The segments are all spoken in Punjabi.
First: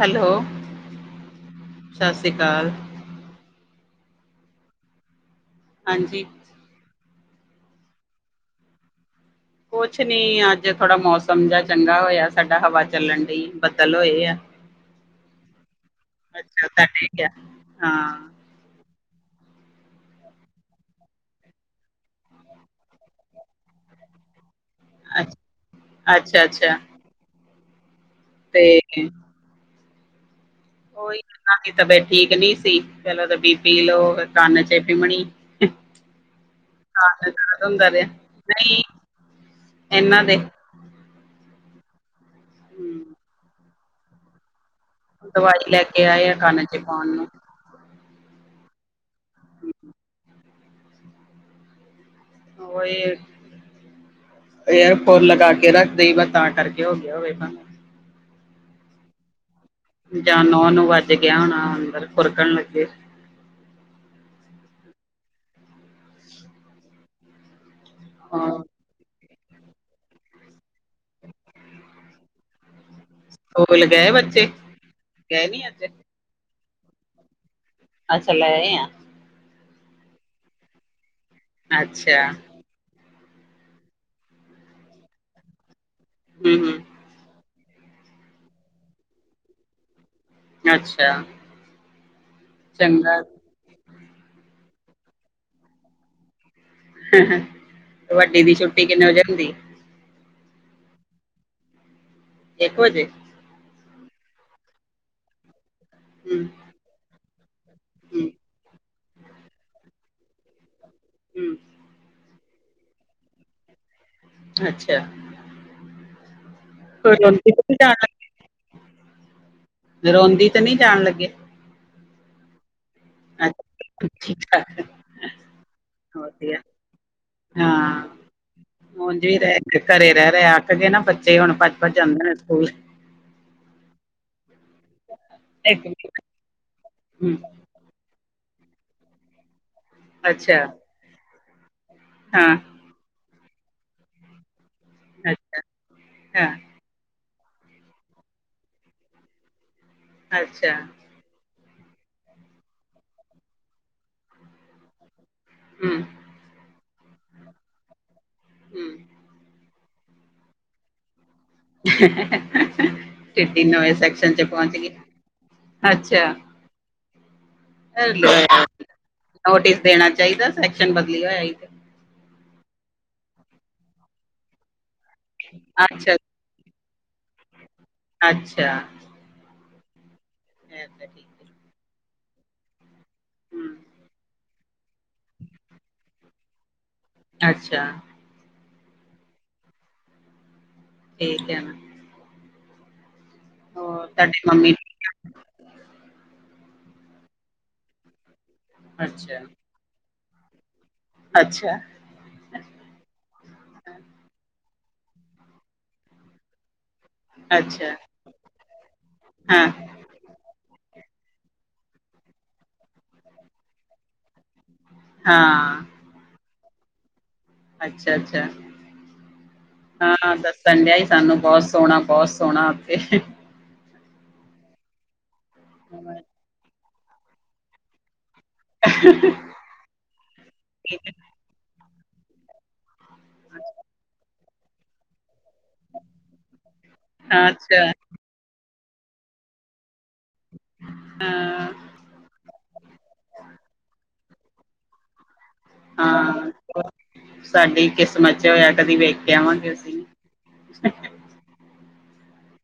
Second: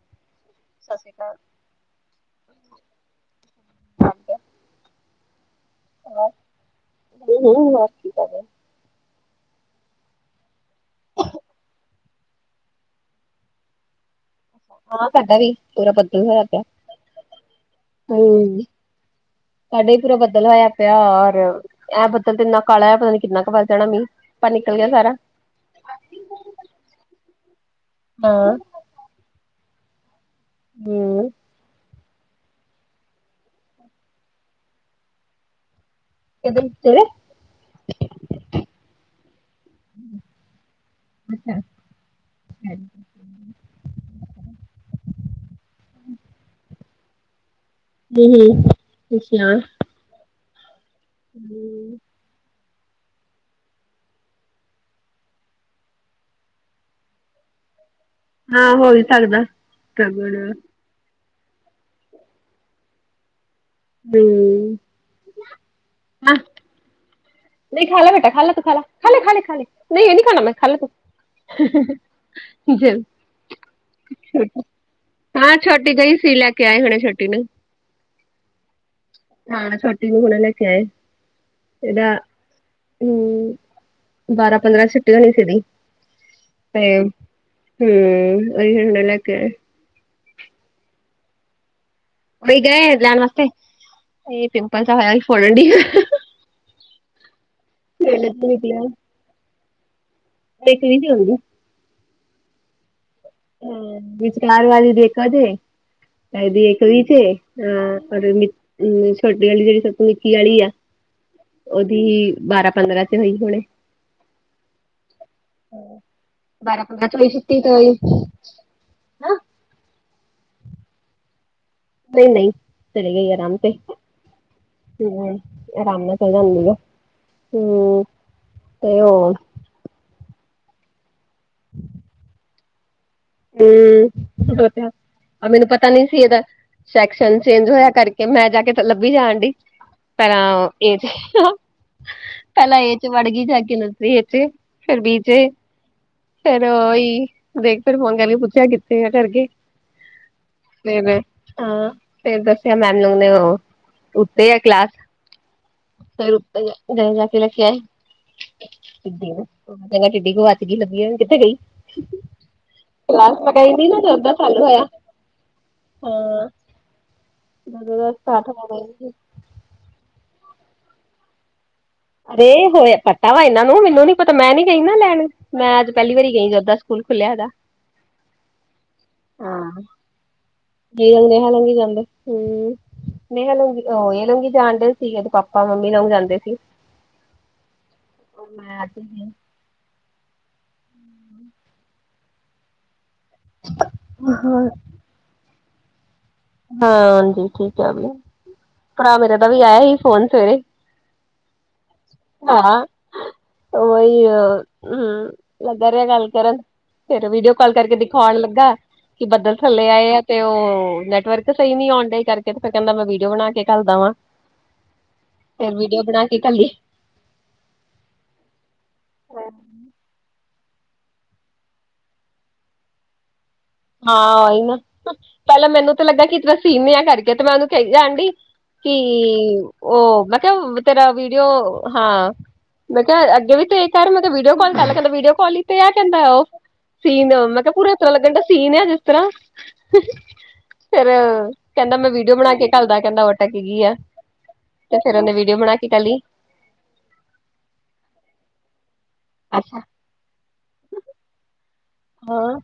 ਹੈਲੋ, ਸਤਿ ਸ਼੍ਰੀ ਅਕਾਲ। ਸਤਿ ਸ੍ਰੀ ਅਕਾਲ। ਹਾਂਜੀ [unintelligible] ਕੁਛ ਨੀ ਅੱਜ ਥੋੜਾ ਮੌਸਮ ਜਿਹਾ ਚੰਗਾ ਹੋਇਆ, ਸਾਡਾ ਹਵਾ ਚੱਲਣ ਲਈ ਬੱਦਲ ਹੋਏ ਆ। ਹਾਂ ਸਾਡਾ ਵੀ ਪੂਰਾ ਬੱਦਲ ਹੋਇਆ, ਪਿਆ ਅੱਛਾ ਤੁਹਾਡੇ ਕਿਆ ਹਾਂ ਹੂੰ। ਸਾਡੇ ਹੀ ਪੂਰਾ ਬੱਦਲ ਹੋਇਆ ਪਿਆ ਔਰ, ਇਹ ਬੱਦਲ ਤੇ ਇੰਨਾ ਕਾਲਾ, ਪਤਾ ਨੀ ਕਿੰਨਾ ਕੁ ਵਰ ਪੈਣਾ ਮੀਂਹ ਸੁੱਕਾ‌ ਨਿਕਲ ਗਿਆ ਸਾਰਾ ਅੱਛਾ ਅੱਛਾ ਅੱਛਾ। ਹਾਂ, [unintelligible] ਉਹੀ ਹੂੰ ਕਰ ਤਾਂ ਬੈਠ ਠੀਕ ਨੀ ਸੀ, ਚਲੋ ਬੀ ਪੀ ਲੋਓ ਕੰਨ ਚ ਪੀਮਣੀ ਕਿਹਦੇ ਤੇਰੇ? ਯਾਦ ਹੁੰਦਾ ਰਿਹਾ ਨਹੀਂ ਇਹਨਾਂ ਦੇ, ਅੱਛਾ, ਹੂੰ [unintelligible] ਦਵਾਈ ਲੈ ਕੇ ਆਏ ਆ, ਕੰਨ ਚ ਪਾਣ ਨੂੰ ਹੂੰ, ਅੱਛਾ। [unintelligible] [unintelligible] ਹੋ ਇਹ ਏਅਰ ਫੋਨ ਲਗਾ, ਕੇ ਰੱਖ ਦੇਈ ਤਾਂ ਕਰਕੇ ਹੋ ਗਿਆ ਹੋਵੇ। ਹਾਂ ਹੋ ਵੀ ਸਕਦਾ। ਜਾਂ ਹੂੰ। ਨੌ ਨੂੰ ਵੱਜ ਗਿਆ, ਹੋਣਾ ਅੰਦਰ ਖੁਰਕਣ ਲੱਗੇ। ਹੂੰ, ਨਹੀਂ ਖਾਲਾ ਬੇਟਾ ਖਾਲਾ ਹਾਂ। ਤੂੰ ਖਾਲਾ। ਖਾਲੇ, ਖਾਲੇ, ਖਾਲੇ, ਨਹੀਂ, ਨਹੀਂ ਖਾਣਾ ਮੈਂ ਖਾਲ ਸਕੂਲ ਗਏ ਬੱਚੇ? ਗਏ ਹਾਂ ਨੀ ਅੱਜ? ਛੋਟੀ ਗਈ ਸੀ, ਲੈ ਕੇ ਆਏ ਹੋਣੇ ਛੋਟੀ ਨੂੰ ਅੱਛਾ [unintelligible] ਹਾਂ ਛੋਟੀ ਵੀ ਹੁਣੇ ਲੱਕੇ ਆਏ। ਇਹਦਾ ਅੱਛਾ, ਹੂੰ ਬਾਰਾਂ ਪੰਦਰਾਂ ਛੁੱਟੀ ਹੋਣੀ ਸੀਦੀ ਹੂੰ ਤੇ, ਹੂੰ ਹੂੰ ਉਹ ਹੁਣ [unintelligible] ਅੱਛਾ ਬਈ ਗਏ ਚੰਗਾ। ਲੈਣ ਵਾਸਤੇ ਇਹ ਪਿੰਪਲ ਤਾਂ ਹੋਇਆ ਫੋੜਣ ਡਈਆਂ। [inaudible] [inaudible] ਵੱਡੀ ਤੋਂ ਦੀ ਨਿਕਲਿਆ ਛੁੱਟੀ ਕਿੰਨੇ ਵਜੇ ਹੁੰਦੀ। [unintelligible] ਇੱਕ ਵਜੇ, ਹ ਵਿਚਕਾਰ ਵਾਲੀ ਦੇ ਹੂੰ ਤੇਦੀ ਇੱਕ ਵੀ ਤੇ, ਹਾਂ ਔਰ ਹੂੰ ਛੋਟੀ ਵਾਲੀ ਜਿਹੜੀ ਸਭ ਤੋਂ ਮਿੱਕੀ ਵਾਲੀ ਆ ਹੂੰ ਉਹਦੀ ਬਾਰਾਂ ਪੰਦਰਾਂ ਚ ਹੋਈ ਹੁਣੇ, ਅੱਛਾ, ਬਾਰਾਂ ਪੰਦਰਾਂ ਕੋਈ ਚ ਵਈ ਰੋਂਦੀ ਤੇ ਸੀਤੀ ਨੀ ਜਾਣ [unintelligible] ਰੋਂਦੀ ਤਾਂ ਨਹੀਂ ਜਾਣ ਲੱਗੇ, ਨਹੀਂ-ਨਹੀਂ ਚਲੀ ਗਈ ਆਰਾਮ ਤੇ। ਅੱਛਾ ਠੀਕ-ਠਾਕ ਹੂੰ ਰਾਮ ਵਧੀਆ। ਨਾਲ ਹਾਂ [unintelligible] ਤੇ ਉਂਝ ਉਹ, ਵੀ ਰਹਿ ਘਰੇ ਰਹਿ ਰਹੇ ਅੱਕ ਕੇ ਨਾ ਬੱਚੇ ਹੁਣ ਭੱਜ- ਭੱਜ ਜਾਂਦੇ ਨੇ ਸਕੂਲ ਹੂੰ ਮੈਨੂੰ ਇੱਕ ਪਤਾ ਨੀ ਮਿੰਟ, ਸੀ ਇਹਦਾ ਹੂੰ, ਸੈਕਸ਼ਨ ਚ ਜੋਇਆ ਕਰਕੇ ਮੈਂ ਜਾ ਕੇ ਲੱਭੀ ਜਾਣ ਡੀ ਅੱਛਾ ਪਰਾਂ ਇਹ ਤੇ [inaudible] ਹਾਂ ਮੈ ਏ 'ਚ ਵੜ ਗਈ ਜਾ ਕੇ ਨਸ਼ਰੀ ਏ 'ਚ ਫਿਰ ਬੀ 'ਚ ਅੱਛਾ, ਅੱਛਾ, ਫੇਰ ਉ ਓਹੀ ਦੇਖ ਫਿਰ ਫੋਨ ਕਰ ਪੁੱਛਿਆ ਕਿੱਥੇ ਆ ਕਰਕੇ ਅੱਛਾ, [unintelligible] ਹਾਂ ਫੇਰ ਦੱਸਿਆ ਮੈਮ ਨੂੰ ਨੇ ਉਹ ਉੱਤੇ ਆ ਕਲਾਸ ਹੂੰ, ਫਿਰ ਉਪਰ ਜਾ ਆਏ ਕੇ ਲੈ ਕੇ ਆਏ। ਹੂੰ, [inaudible] ਕਹਿੰਦੇ ਟਿੱਡੀ ਗੁਵਾ 'ਚ ਗੀ ਲੱਬੀਉ ਨਹੀਂ ਕਿਥੇ ਗਈ। ਕਲਾਸ ਟਿੱਡੀ ਲਗਾਈ ਦੀ ਨਵੇਂ ਜਦ ਦਾ ਸੈਕਸ਼ਨ ਚ [unintelligible] ਪਹੁੰਚ ਹੋਇਆ ਗਈ। ਅੱਛਾ, ਹਾਂ। ਦੋ ਹਜ਼ਾਰ ਸਤਾਰਾਂ ਨੋਟਿਸ ਦੇਣਾ ਚਾਹੀਦਾ ਸੈਕਸ਼ਨ ਬਦਲੀ ਹੋਇਆ ਹੀ। ਰੇ ਹੋਇਆ ਪਤਾ ਵਾ ਇਹਨਾਂ ਨੂੰ ਮੈਨੂੰ ਨੀ ਪਤਾ ਮੈਂ ਨੀ ਗਈ ਨਹੀਂ ਲੈਣ ਮੈਂ ਅੱਜ ਪਹਿਲੀ ਅੱਛਾ, ਵਾਰੀ ਗਈ ਜਦ ਦਾ ਸਕੂਲ ਖੁੱਲਿਆ ਇਹਦਾ ਅੱਛਾ ਆਹ [unintelligible] ਜ ਜਾਂਦੇ ਹ ਲੰਘ ਜਾਂਦੇ ਹ ਨਹੀਂ ਲੰਗੀ ਉਹ ਇਹ ਲੰਗੀ ਜਾਣਦੇ ਸੀਗੇ ਪਾਪਾ ਮੰਮੀ ਨਾਲ ਜਾਂਦੇ ਸੀ। ਅੱਛਾ ਤੋ ਮੈਂ ਆ ਜਾਨੀ ਆ। ਦੇਖ ਲਿਆ ਮੈਂ ਹੋਰ ਤੁਹਾਡੀ ਮੰਮੀ ਹਾਂਜੀ ਠੀਕ ਆ ਵੀ ਭਰਾ ਮੇਰੇ ਅੱਛਾ, ਦਾ ਵੀ ਆਇਆ ਸੀ ਫੋਨ ਸਵੇਰੇ ਅੱਛਾ ਹਾਂ ਅੱਛਾ, ਹਾਂ, ਉਹੀ ਹੂੰ ਲੱਗ ਰਿਹਾ ਗੱਲ ਕਰਨ ਫਿਰ ਵੀਡੀਓ ਕਾਲ ਕਰਕੇ ਦਿਖਾਉਣ ਲੱਗਾ ਕਿ ਬੱਦਲ ਥੱਲੇ ਆਏ ਆ ਤੇ ਉਹ ਨੈ ਵਰਕ ਸਹੀ ਨੀ ਆਉਣ ਡਏ ਕਰਕੇ ਫਿਰ ਕਹਿੰਦਾ ਮੈਂ ਵੀਡੀਓ ਬਣਾ ਕੇ ਘਲਦਾ ਵਾਂ। ਫਿਰ ਹਾਂ, ਵੀਡੀਓ ਬਣਾ ਕੇ ਘੱਲੀ। ਅੱਛਾ- ਅੱਛਾ ਹਾਂ ਦੱਸਣ ਡਿਆ ਹੀ ਸਾਨੂੰ ਬਹੁਤ ਸੋਹਣਾ ਬਹੁਤ ਸੋਹਣਾ ਉੱਥੇ [inaudible] ਹਾਂ ਹੀ ਨਾ ਪਹਿਲਾਂ ਮੈਨੂੰ ਤੇ ਲੱਗਾ ਕਿ ਤ ਸੀਨ ਆ ਕਰਕੇ ਤੇ ਮੈਂ ਉਹਨੂੰ ਕਹੀ ਜਾਂ ਡੀ। ਕਿ ਉਹ ਮੈਂ ਕਿਹਾ ਤੇਰਾ ਵੀਡੀਓ ਹਾਂ। ਮੈਂ ਕਿਹਾ ਅੱਗੇ ਵੀ ਤੇ ਕਰ ਮੈਂ ਕਿਹਾ ਵੀਡੀਓ ਕਰ ਲੈ ਕਹਿਦਾ ਵੀਡੀਓ ਕਾਲ ਹੀ ਤੇ ਆ ਕਹਿੰਦਾ ਉਹ ਸੀਨ ਮੈਂ ਕਿਹਾ ਅੱਛਾ, ਪੂਰਾ ਇਸ ਤਰ੍ਹਾਂ ਲੱਗਣ ਦਾ ਸੀਨ ਆ ਜਿਸ ਤਰ੍ਹਾਂ [inaudible] ਫੇਰ ਹਾਂ, ਕਹਿੰਦਾ ਮੈਂ ਵੀਡੀਓ ਬਣਾ ਕੇ ਘੱਲਦਾ ਕਹਿੰਦਾ ਅਟਕ ਗਈ ਆ ਤੇ ਫਿਰ ਉਹਦੇ ਵੀਡੀਓ ਬਣਾ ਕੇ ਘੱਲੀ। ਹਾਂ। ਸਾਡੀ ਕਿਸਮਤ ਹੋਇਆ ਕਦੀ ਵੇਖ ਕੇ ਆਵਾਂਗੇ ਹਾਂ ਅਸੀਂ ਹਾਂ।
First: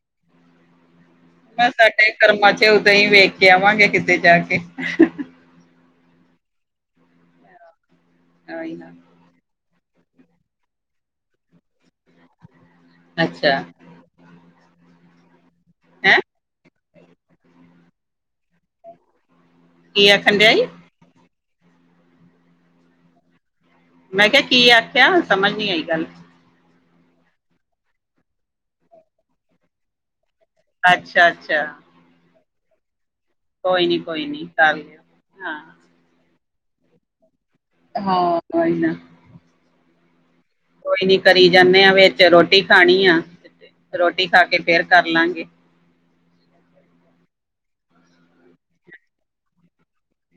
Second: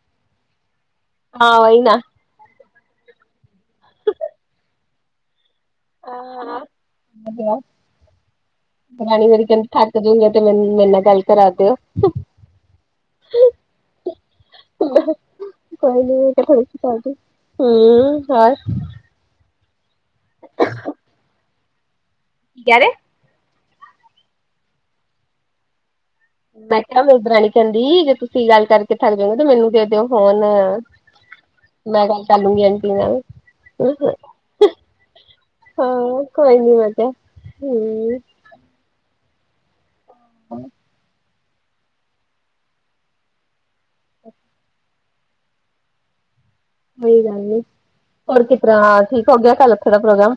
ਮੈਂ, ਉਹੀ ਨਾ ਸਾਡੇ ਕਰਮਾਂ ਚ, ਉਦੋਂ ਹੀ ਵੇਖ ਕੇ ਆਵਾਂਗੇ। ਕਿਤੇ ਜਾ ਕੇ। [unintelligible] ਹ ਆਹੀ ਨਾ ਰਾਣੀ ਮੇਰੀ ਕਹਿੰ ਥੱਕ ਜੂਗਾ ਤੇ ਮੈਨੂੰ ਮੇਰੇ ਨਾਲ ਗੱਲ ਕਰਾ ਦਿਓ। ਅੱਛਾ [unintelligible] ਹੈਂ ਹੂੰ [unintelligible] ਕੀ ਆਖਣ ਡਿਆਈ। ਕਿਆ ਰੇ ਮੈਂ ਕਿਹਾ ਕੀ ਆਖਿਆ ਸਮਝ ਨਹੀਂ ਆਈ ਗੱਲ ਮੈਂ ਕਿਹਾ ਮੇਰੀ ਦਰਾਨੀ ਕਹਿੰਦੀ ਜੇ ਤੁਸੀਂ ਗੱਲ ਕਰਕੇ ਥੱਕ ਜਾਓਗੇ ਤੇ ਮੈਨੂੰ ਤੇ ਦਿਓ ਫੋਨ ਅੱਛਾ- ਅੱਛਾ ਮੈਂ, ਗੱਲ ਕਰ ਲੂਗੀ। ਆਂਟੀ ਨਾਲ। ਕੋਈ ਨੀ- ਕੋਈ ਨੀ ਤਾਂ ਕਰ ਲਿਆ, ਹਾਂ। ਹਾਂ। ਕੋਈ ਨੀ, ਮਜਾ। ਹਾਂ। ਕੋਈ ਨਾ। ਹੂੰ। ਕੋਈ ਨੀ, ਕਰੀ ਜਾਂਦੇ ਆ। ਵਿਚ, ਰੋਟੀ ਖਾਣੀ ਆ। ਰੋਟੀ ਖਾ ਕੇ, ਫੇਰ ਕਰ ਲਾਂਗੇ। [unintelligible] ਉਹੀ ਗੱਲ ਨੀ ਹੋਰ ਕਿਸ ਤਰਾਂ? ਠੀਕ ਹੋ ਗਿਆ। ਕੱਲ ਉਥੇ ਦਾ ਪ੍ਰੋਗਰਾਮ।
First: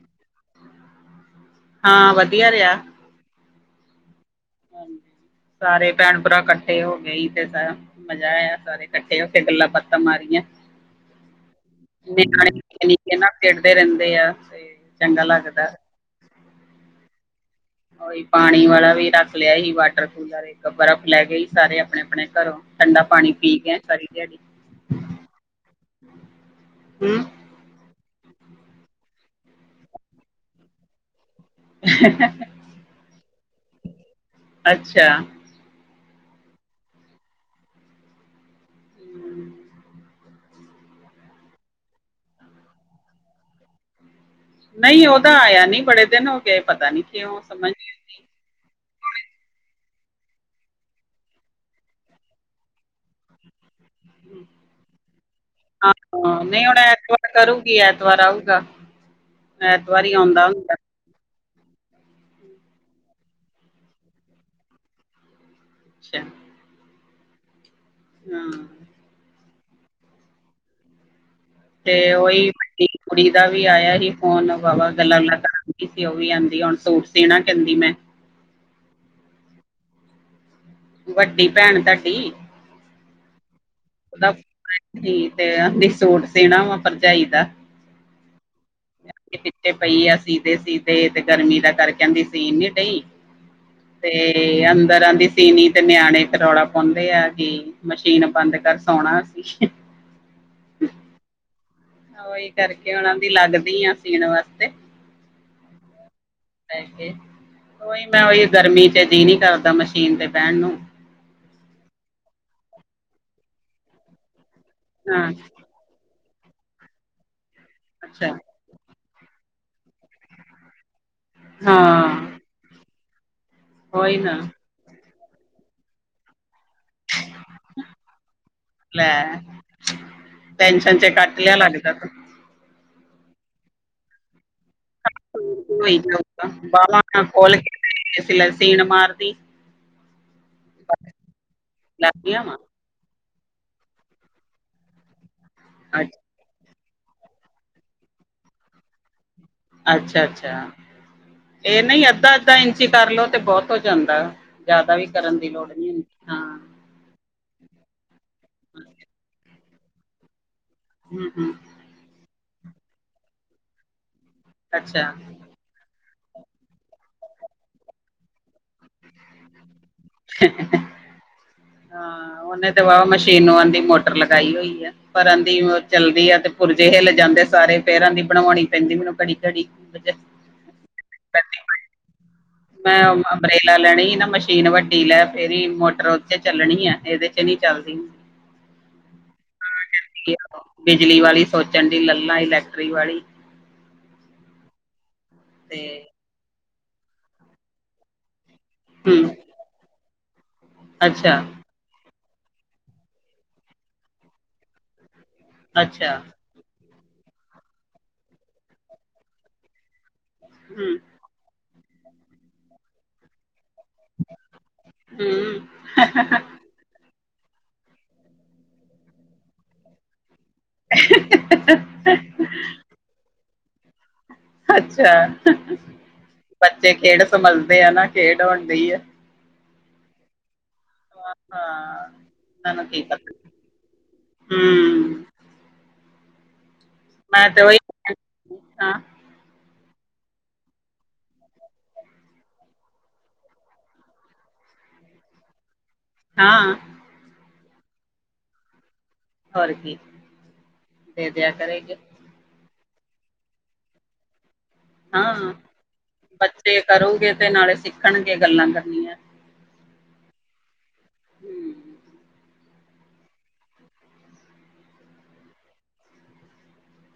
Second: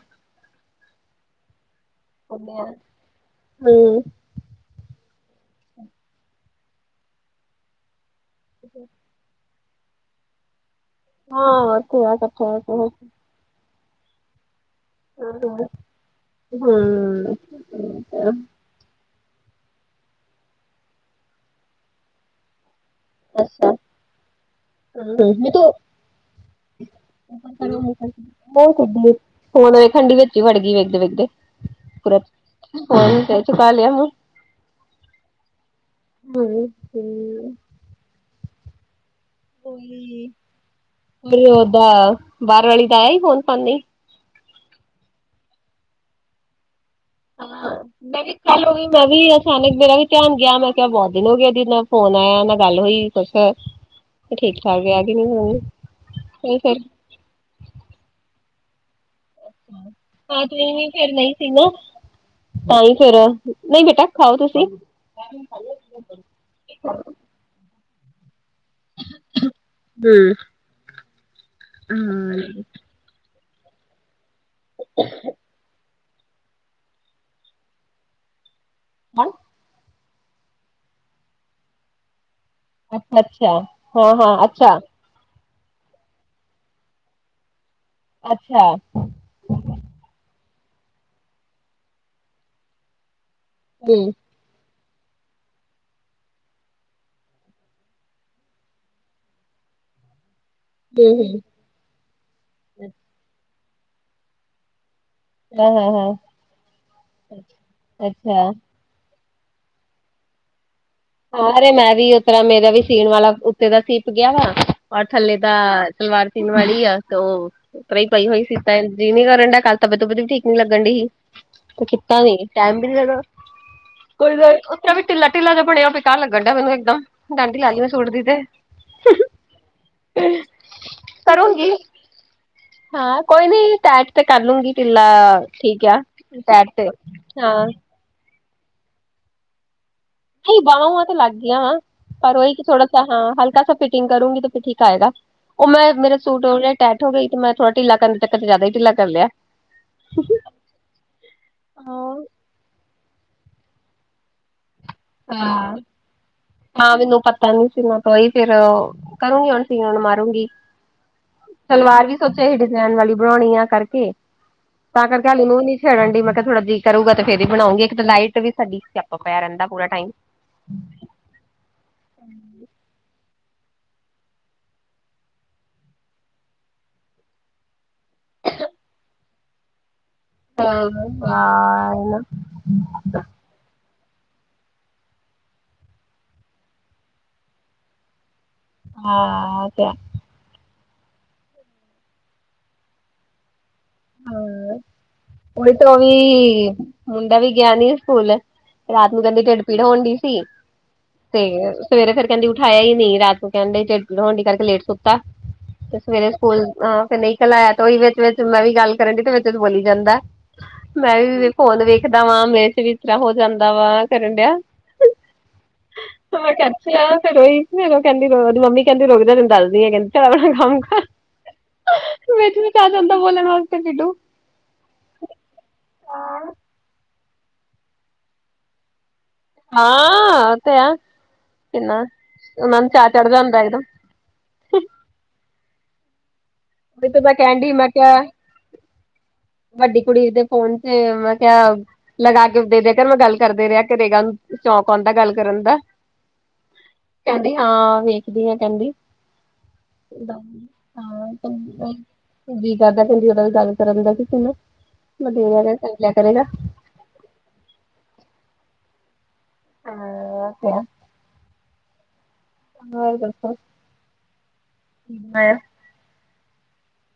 [inaudible] ਵਧੀਆ ਰਿਹਾ ਹਾਂਜੀ। ਹਾਂ। ਸਾਰੇ ਭੈਣ- ਭਰਾ ਇਕੱਠੇ ਹੋ ਗਏ। ਸੀ, ਤੇ ਸ- ਮਜ਼ਾ ਆਇਆ। ਸਾਰੇ ਇਕੱਠੇ, ਹੋ ਕੇੇ ਗੱਲਾਂ- ਬਾਤਾਂ ਮਾਰੀਆਂ। ਹਾਂ ਉੱਥੇ ਆ ਇਕੱਠਾ ਨਿਆਣੇ ਹੋ ਕੇ ਨਿੱਕੇ- ਨਿੱਕੇ, ਨਾ ਖੇਡਦੇ ਰਹਿੰਦੇ ਆ। ਤੇ ਚੰਗਾ ਲੱਗਦਾ। ਹੂੰ। ਉਹੀ, ਪਾਣੀ ਵਾਲਾ ਵੀ, ਰੱਖ। ਲਿਆ ਹੀ ਵਾਟਰ ਕੂਲਰ। ਇੱਕ ਬਰਫ਼ ਲੈ ਗਏ ਹੀ। ਸਾਰੇ ਆਪਣੇ- ਆਪਣੇ ਘਰੋਂ, ਠੰਡਾ ਪਾਣੀ ਪੀ ਗਿਆਏ ਸਾਰੀ। ਜ [unintelligible] ਹੂੰ-ਹੂੰ, ਨੀ ਤੂੰ। ਹੂੰ ਹੁਣ, ਖੰਡੀ ਵਿੱਚ ਹੀ, ਵੜ ਗਈ ਵੇਖਦੇ- ਵੇਖਦੇ। ਪੁਰਾ ਸ [unintelligible] ਕ ਚੁੱਕ ਲਿਆ ਮ ਅੱਛਾ। ਹੂੰ-ਹੂੰ। ਹੂੰ, ਓਦਾ, ਬਾਹਰ ਵਾਲੀ, ਦਾ ਆਇਆ ਹੀ ਫੋਨ। ਤੁਹਾਨੂੰ ਵੀ। ਨਹੀਂ ਉਹਦਾ ਆਇਆ ਨੀ। ਬੜੇ ਦਿਨ ਹੋ ਗਏ। ਪਤਾ ਨੀ ਕਿਉਂ। ਸਮਝ ਹਾਂ ਨੀ- ਮੈਂ ਵੀ ਕੱਲ ਹੋ ਗਈ। ਮੈਂ ਵੀ, ਅਚਾਨਕ ਮੇਰਾ ਵੀ ਧਿਆਨ ਗਿਆ। ਮੈਂ ਕਿਹਾ, ਬਹੁਤ ਦਿਨ ਹੋ ਗਏ। ਦੀ ਨਾ ਫੋਨ ਆਇਆ, ਨਾ ਕੁਛ। ਗੱਲ ਹੋਈ ਏ। ਕੁਛ ਨਾ - [inaudible] ਠੀਕ- ਠਾਕ ਆ। ਕਿ ਹੋ ਆਈ। ਹਾਂ ਫੇ ਨਹੀਂ ਹੁਣ ਐਤਵਾਰ ਕਰੂਗੀ। ਐਤਵਾਰ ਆਊਗਾ। ਐਤਵਾਰ ਹੀ ਆਉਂਦਾ। ਨਹੀ ਫੇਰ ਨਹੀ। ਠ [unintelligible] ਨਾ ਤਾਂ ਹੀ ਫੇਰ ਨਹੀਂ ਬੇਟਾ ਖਾਓ ਤੁਸੀਂ। [unintelligible] ਅੱਛਾ। ਹਾਂ। ਹਾਂ। ਹੂੰ। ਤੇ, ਉਓਹੀ ਵਡੀ ਕੁੜੀ, ਦਾ ਵੀ ਆਇਆ ਸੀ, ਫੋਨ। ਵਵਾ ਗੱਲਾਂ- ਗੁਲਾਂ ਕਰਾਂਦੀ। ਉਹ ਵੀ ਆਂਦੀ ਆ, ਹੁਣ ਸੂਟ ਸਿਣਾ, ਕਹਿੰਦੀ ਮੈਂ। ਹ। ਵੱਡੀ ਭੈਣ, ਤੁਹਾਡੀ। ਅੱਛਾ ਅੱਛਾ ਹਾਂ ਹਾਂ ਅੱਛਾ ਤੇਠ ਤੇ ਆਦੀ ਸੋਟ ਸਣਾ ਵਾ ਭਰਜਾਈ ਦਾ ਅੱਛਾ। ਪਿੱਛੇ ਪਈ ਆ। ਸੀਦੇ- ਸੀਦੇ, ਤੇ ਗਰਮੀ ਦਾ ਕਰਕੇ। ਆਹਿੰਦੀ ਸੀਨ ਨੀ ਡਹੀ ਹੂੰ ਤੇ। ਤੇ, ਅੰਦਰਾਂ ਦੀ ਸੀਨੀ ਤੇ। ਨਿਆਣੇ ਤੇ ਰੌਲਾ ਪਾਉਂਦੇ, ਆ। ਕਿ, ਮਸ਼ੀਨ ਬੰਦ ਕਰ। ਸੋਣਾ ਸੀ। ਹੂੰ-ਹੂੰ। ਉਹੀ ਕਰਕੇ, ਉਹਨਾਂ ਦੀ, ਲੱਗਦੀ ਆ ਸੀਣ ਵਾਸਤੇ। ਹਾਂ ਹਾਂ ਹਾਂ ਉਹੀ, ਮੈਂ ਉਹੀ, ਅੱਛਾ ਗਰਮੀ ਚ ਜੀ ਨੀ ਕਰਦਾ। ਚੀਨ 'ਤੇ ਪਹਿਣ ਨੂੰ ਹੋਰ ਮੈਂ ਵੀ ਉਤ ਮੇਰਾ ਵੀ ਸੀਣ ਵਾਲਾ ਉੱਤੇ ਦਾ ਸੀਪ ਗਿਆ ਵਾ ਔਰ ਹਾਂ ਥੱਲੇ ਦਾ ਸਲਵਾਰ ਚਨ ਵਾਲੀ ਆ ਤੇ ਉਹ ਉਪਰ ਹੀ ਪਈ ਅੱਛਾ ਹੋਈ ਸੀ ੈ ਜੀ ਨੀ ਕਰਨ ਡ ਕੱਲ ਤਬੀਅਤ ਤਬਤਬ ਵੀ ਠੀਕ ਨੀ ਲੱਗਣ ਦੀ ਸੀ ਨ ਹਾਂ ਟਾਈਮ ਵੀ ਲਣਾ ਉਹੀ ਕੋਈ ਨਾ ਉੱਥੇ ਵੀ ਢਿੱਲਾ ਢਿੱਲਾ ਜ ਬਣਿਆ ਪ ਬਕਾਰ ਲੱਗਣ ਡਿਆ ਮੈਨੂੰ ਦ ਡਾਂਡੀ ਲਾ ਸੂਟ ਦੀ ਤੇ ਲੈ ਟੈਨਸ਼ਨ ਚ ਕੱਟ ਲਿਆ ਕਰੋਂਗੀ ਲੱਗਦਾ ਤੂੰ ਹਾਂ ਕੋਈ ਨੀ ਟੈ ਤੇ ਕਰ ਲੂੰਗੀ ਕਿੰਨਾ ਠੀਕ ਹੋਈ ਸਾਈਡ ਤੇ ਹਾਂ ਸ ਸੀਣ ਮਾਰਦੀ ਨਹੀਂ ਬਾਹ ਵਹ ਤੇ ਲੱਗ ਗਿਆ ਪਰ ਲੱਗਦੀਆਂ ਉਹੀ ਵਾ ਥੋੜਾ ਹਾਂ ਹਲਕਾ ਸ ਫਿਟਿੰਗ ਕਰੂੰਗੀ ਤੇ ਫਿਰ ਠੀਕ ਆਏਗਾ ਉਹ ਮੈਂ ਮੇਰੇ ਅੱਛਾ ਸੂਟ ਟੈਟ ਹੋ ਗਈ ਤੇ ਮੈਂ ਥੋੜਾ ਢਿੱਲਾ ਕਰਨ ਚੱਕ ਤੇ ਜ਼ਿਆਦਾ ਢਿੱਲਾ ਕਰ ਲਿਆ ਅੱਛਾ ਅੱਛਾ ਇਹ ਨਹੀਂ ਹਾਂ ਅੱਧਾ ਅੱਧਾ ਇੰਚ ਕਰ ਲੋ ਤੇ ਬਹੁਤ ਹੋ ਜਾਂਦਾ ਜ਼ਿਆਦਾ ਵੀ। ਕਰਨ ਦੀ ਲੋੜ ਹਾਂ ਨਹੀਂ ਹੁੰਦੀ ਹਾਂ ਮੈਨੂੰ ਪਤਾ ਨੀ ਸੀ ਮੈਂ ਤੋਂਈ ਫਿਰ ਕਰੂੰਗੀ ਹੁਣ ਧੀਆਂ ਨੂੰ ਮਾਰੂਗੀ ਹੂ ਸਲਵਾਰ ਵੀ ਸੋਚਿਆ ਸੀ ਡਿਜ਼ਾਇਨ ਵਾਲੀ ਬਣਾਉਣੀ ਆ ਕਰਕੇ ਅੱਛਾ ਤਾਂ ਕਰਕੇ ਹਾਲੇ ਮੂੰਹ ਨੀ ਛੜਨ ਦੀ ਮੈਂ ਕਿਹਾ ਥੋੜਾ ਜਹੀ ਕਰੂਗਾ ਤੇ ਫਿਰ ਬਊਂਗੀ ਇੱਕ ਤਾਂ ਲਾਈਟ ਵੀ ਸਾਡੀ ਚੱਪ ਪਿਆ ਰਹਿੰਦਾ ਪੂਰਾ ਟਾਈਮ। ਹਾਂ ਉਹਨੇ ਤੇ ਵ ਮਸ਼ੀਨ ਨੂੰ ਆਉਂਦੀ ਮੋਟਰ ਲਗਾਈ ਹੋਈ ਆ ਪਰਾਂ ਦੀ ਚੱਲਦੀ ਆ ਤੇ ਪੁਰਜੇਹੇ ਲਿਜ ਜਾਂਦੇ ਸਾਰੇ ਪੈਰਾਂ ਦੀ ਬਣਾਵਾਉਣੀ ਪੈਂਦੀ ਮੈਨੂੰ ਕੜੀ ਘੜੀ [unintelligible] ਹਾਂ ਆਏ ਨਾ ਮੈਂ ਅੰਬਰੇਲਾ ਲੈਣੀ ਹੀ ਨਾ ਮਸ਼ੀਨ ਵੱਡੀ ਲੈ ਫਿਰ ਮੋਟਰ ਉਥ ਚੱਲਣੀ ਆ ਇਹਦੇ ਚ ਨੀ ਚੱਲਦੀ ਹਾਂ ਅ ਤੇ ਬਿਜਲੀ ਵਾਲੀ ਸੋਚਣ ਦੀ ਲੱਾਂ ਇਲੈਕਟ੍ਰਿਕ ਵਾਲੀ [unintelligible] ਤੋਂ ਤੇ ਵੀ ਮੁੰਡਾ ਵੀ ਗਿਆ ਨੀ ਸਕੂਲ ਰਾਤ ਨੂੰ ਹੂੰ ਕਹਿੰਦੀ ਢਿੱਡ ਪੀੜ ਹਦੀ ਸੀ ਅੱਛਾ ਤੇ ਸਵੇਰੇ ਫਿਰ ਕਹਿੰਦੀ ਉਠਾਇਆ ਹੀ ਨ ਰਾਤ ਨੂੰ ਕਹਿੰਦੇ ਖਿਡਾਉਣੀ ਕਰਕੇ ਲੇਟ ਸੁੱਤਾ ਤੇ ਅੱਛਾ ਸਵੇਰੇ ਸਕੂਲ ਅ ਫਿਰ ਨਹੀਂ ਕਲਇਆ ਉਹੀ ਵਿੱਚ ਵਿਚ ਮੈਂ ਵੀ ਗੱਲ ਕਰਨ ਡ ਤੇ ਵਿੱਚ ਬੋਲੀ ਜਾਂਦਾ। ਹੂੰ ਮੈਂ ਵੀ ਘੋਣ ਵੇਖਦਾ ਵਾਂ ਵੈਸੇ ਵੀ ਰਾ ਹੋ ਜਾਂਦਾ ਵਾ ਕਰਨ ਡਿਆ ਹੂੰ ਚ ਤੇ ਰੋਈ ਫਿਰ ਉਹ ਕਹਿੰਦੀ ਉਹਦੀ ਮੰਮੀ ਕਹਿੰਦੀ ਰੁਕ ਜਾ ਦੱਸਦੀ ਹੈ ਕਹਿੰਦੀ ਚੱਲ ਆਪਣਾ ਕੰਮ ਕਰ [unintelligible] ਵਿੱਚ ਵਿੱਚ ਵਾ ਜਾਂਦਾ ਬੋਲਣ ਵਾਲਾ ਢਿੱਡੂ ਅੱਛਾ ਬੱਚੇ ਖੇਡ ਸੰਲਦੇ ਆ ਨਾ ਖੇਡ ਹੋਣ ਗਈ ਹੈ ਹਾਂ ਉਹ ਤੇ ਆ ਕਿੰਨਾਂ ਹਾਂ ਨੂੰ ਚਾਹ ਚੜਦਾ ਇਦਾਂ ਹੂ ਉਹੀ ਮੈਂ ਕਹਿਣ ਤੇ ਡਈ ਉਹੀ ਕਿਹਾ ਹਾਂ ਵੱਡੀ ਕੁੜੀ ਦੇ ਫੋਨ ਚ ਮੈਂ ਕਿਹਾ ਲਗਾ ਕੇ ਦੇ ਦੇ ਕਰ ਮੈਂ ਗੱਲ ਕਰਦੇ ਰਿਹਾ ਘਰੇਗਾ ਨੂੰ ਸ਼ੌਂਕ ਆਉਂਦਾ ਗੱਲ ਕਰਨ ਦਾ ਹਾਂ ਕਹਿੰਦੀ ਹਾਂ ਵੇਖਦੀ ਆ ਕਹਿੰਦੀ ਹੋਰ ਕੀ ਹਾਂ ਦੇ ਦਿਆ ਕਰੇਗੀ ਹੋਰ ਜੀ ਕਰਦਾ ਕਹਿੰਦੀ ਉਹਦਾ ਵੀ ਗੱਲ ਕਰਨ ਦਾ ਕਿਸ ਨਾ ਹਾਂ ਬੱਚੇ ਕਰੋਗੇ ਤੇ ਨਾਲੇ ਸਿੱਖਣਗੇ ਗੱਲਾਂ ਕਰਨੀਆਂ ਹਾਂ ਓ ਹੂੰ ਹੋਰ ਦੱਸੋ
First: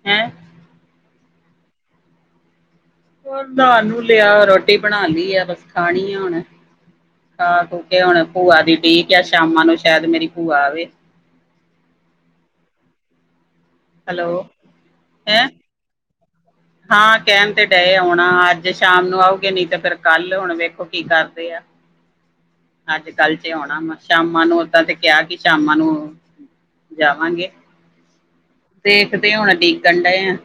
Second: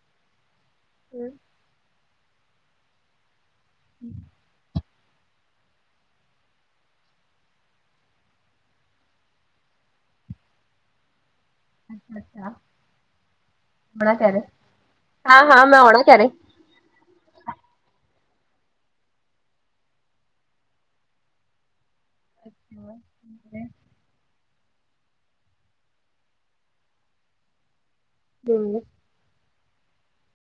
ਹੈਂ ਹੂ ਹੋਰ ਤੁਹਾਨੂੰ ਲਿਆ, ਰੋਟੀ ਬਣਾ ਲੀ ਐ, ਬਸ ਖਾਣੀ ਐ ਹੁਣ। ਆ ਕਿਉਂਕਿ ਹੁਣ ਭੂਆ ਦੀ ਉਡੀਕ ਐ, ਸ਼ਾਮਾਂ ਨੂੰ ਸ਼ਾਇਦ ਮੇਰੀ ਭੂਆ ਆਵੇ। ਅੱਛਾ ਅੱਛਾ ਆਪਣਾ ਘਰ ਐ, ਹੈਲੋ ਹਾਂ ਹੈਂ ਹਾਂ ਮੈਂ ਆਉਣਾ ਘਰੇ। ਹਾਂ ਕਹਿਣ ਤੇ ਡਏ ਐ, ਹੁਣ ਅੱਜ ਸ਼ਾਮ ਨੂੰ ਆਊਗੇ, ਨੀ ਤੇ ਫੇਰ ਕੱਲ, ਹੁਣ ਵੇਖੋ ਕੀ ਕਰਦੇ ਆ। ਅੱਜ ਕੱਲ ਚ ਆਉਣਾ ਮੈਂ। ਸ਼ਾਮਾਂ ਨੂੰ ਓਦਾਂ ਤੇ ਕਿਹਾ, ਕਿ ਸ਼ਾਮਾਂ ਨੂੰ ਜਾਵਾਂਗੇ। ਕੀ ਹੋ ਰਿਹਾ ਹੈ। ਦੇਖਦੇ ਹੁਣ ਡੀਕਣ ਡਏ ਐ।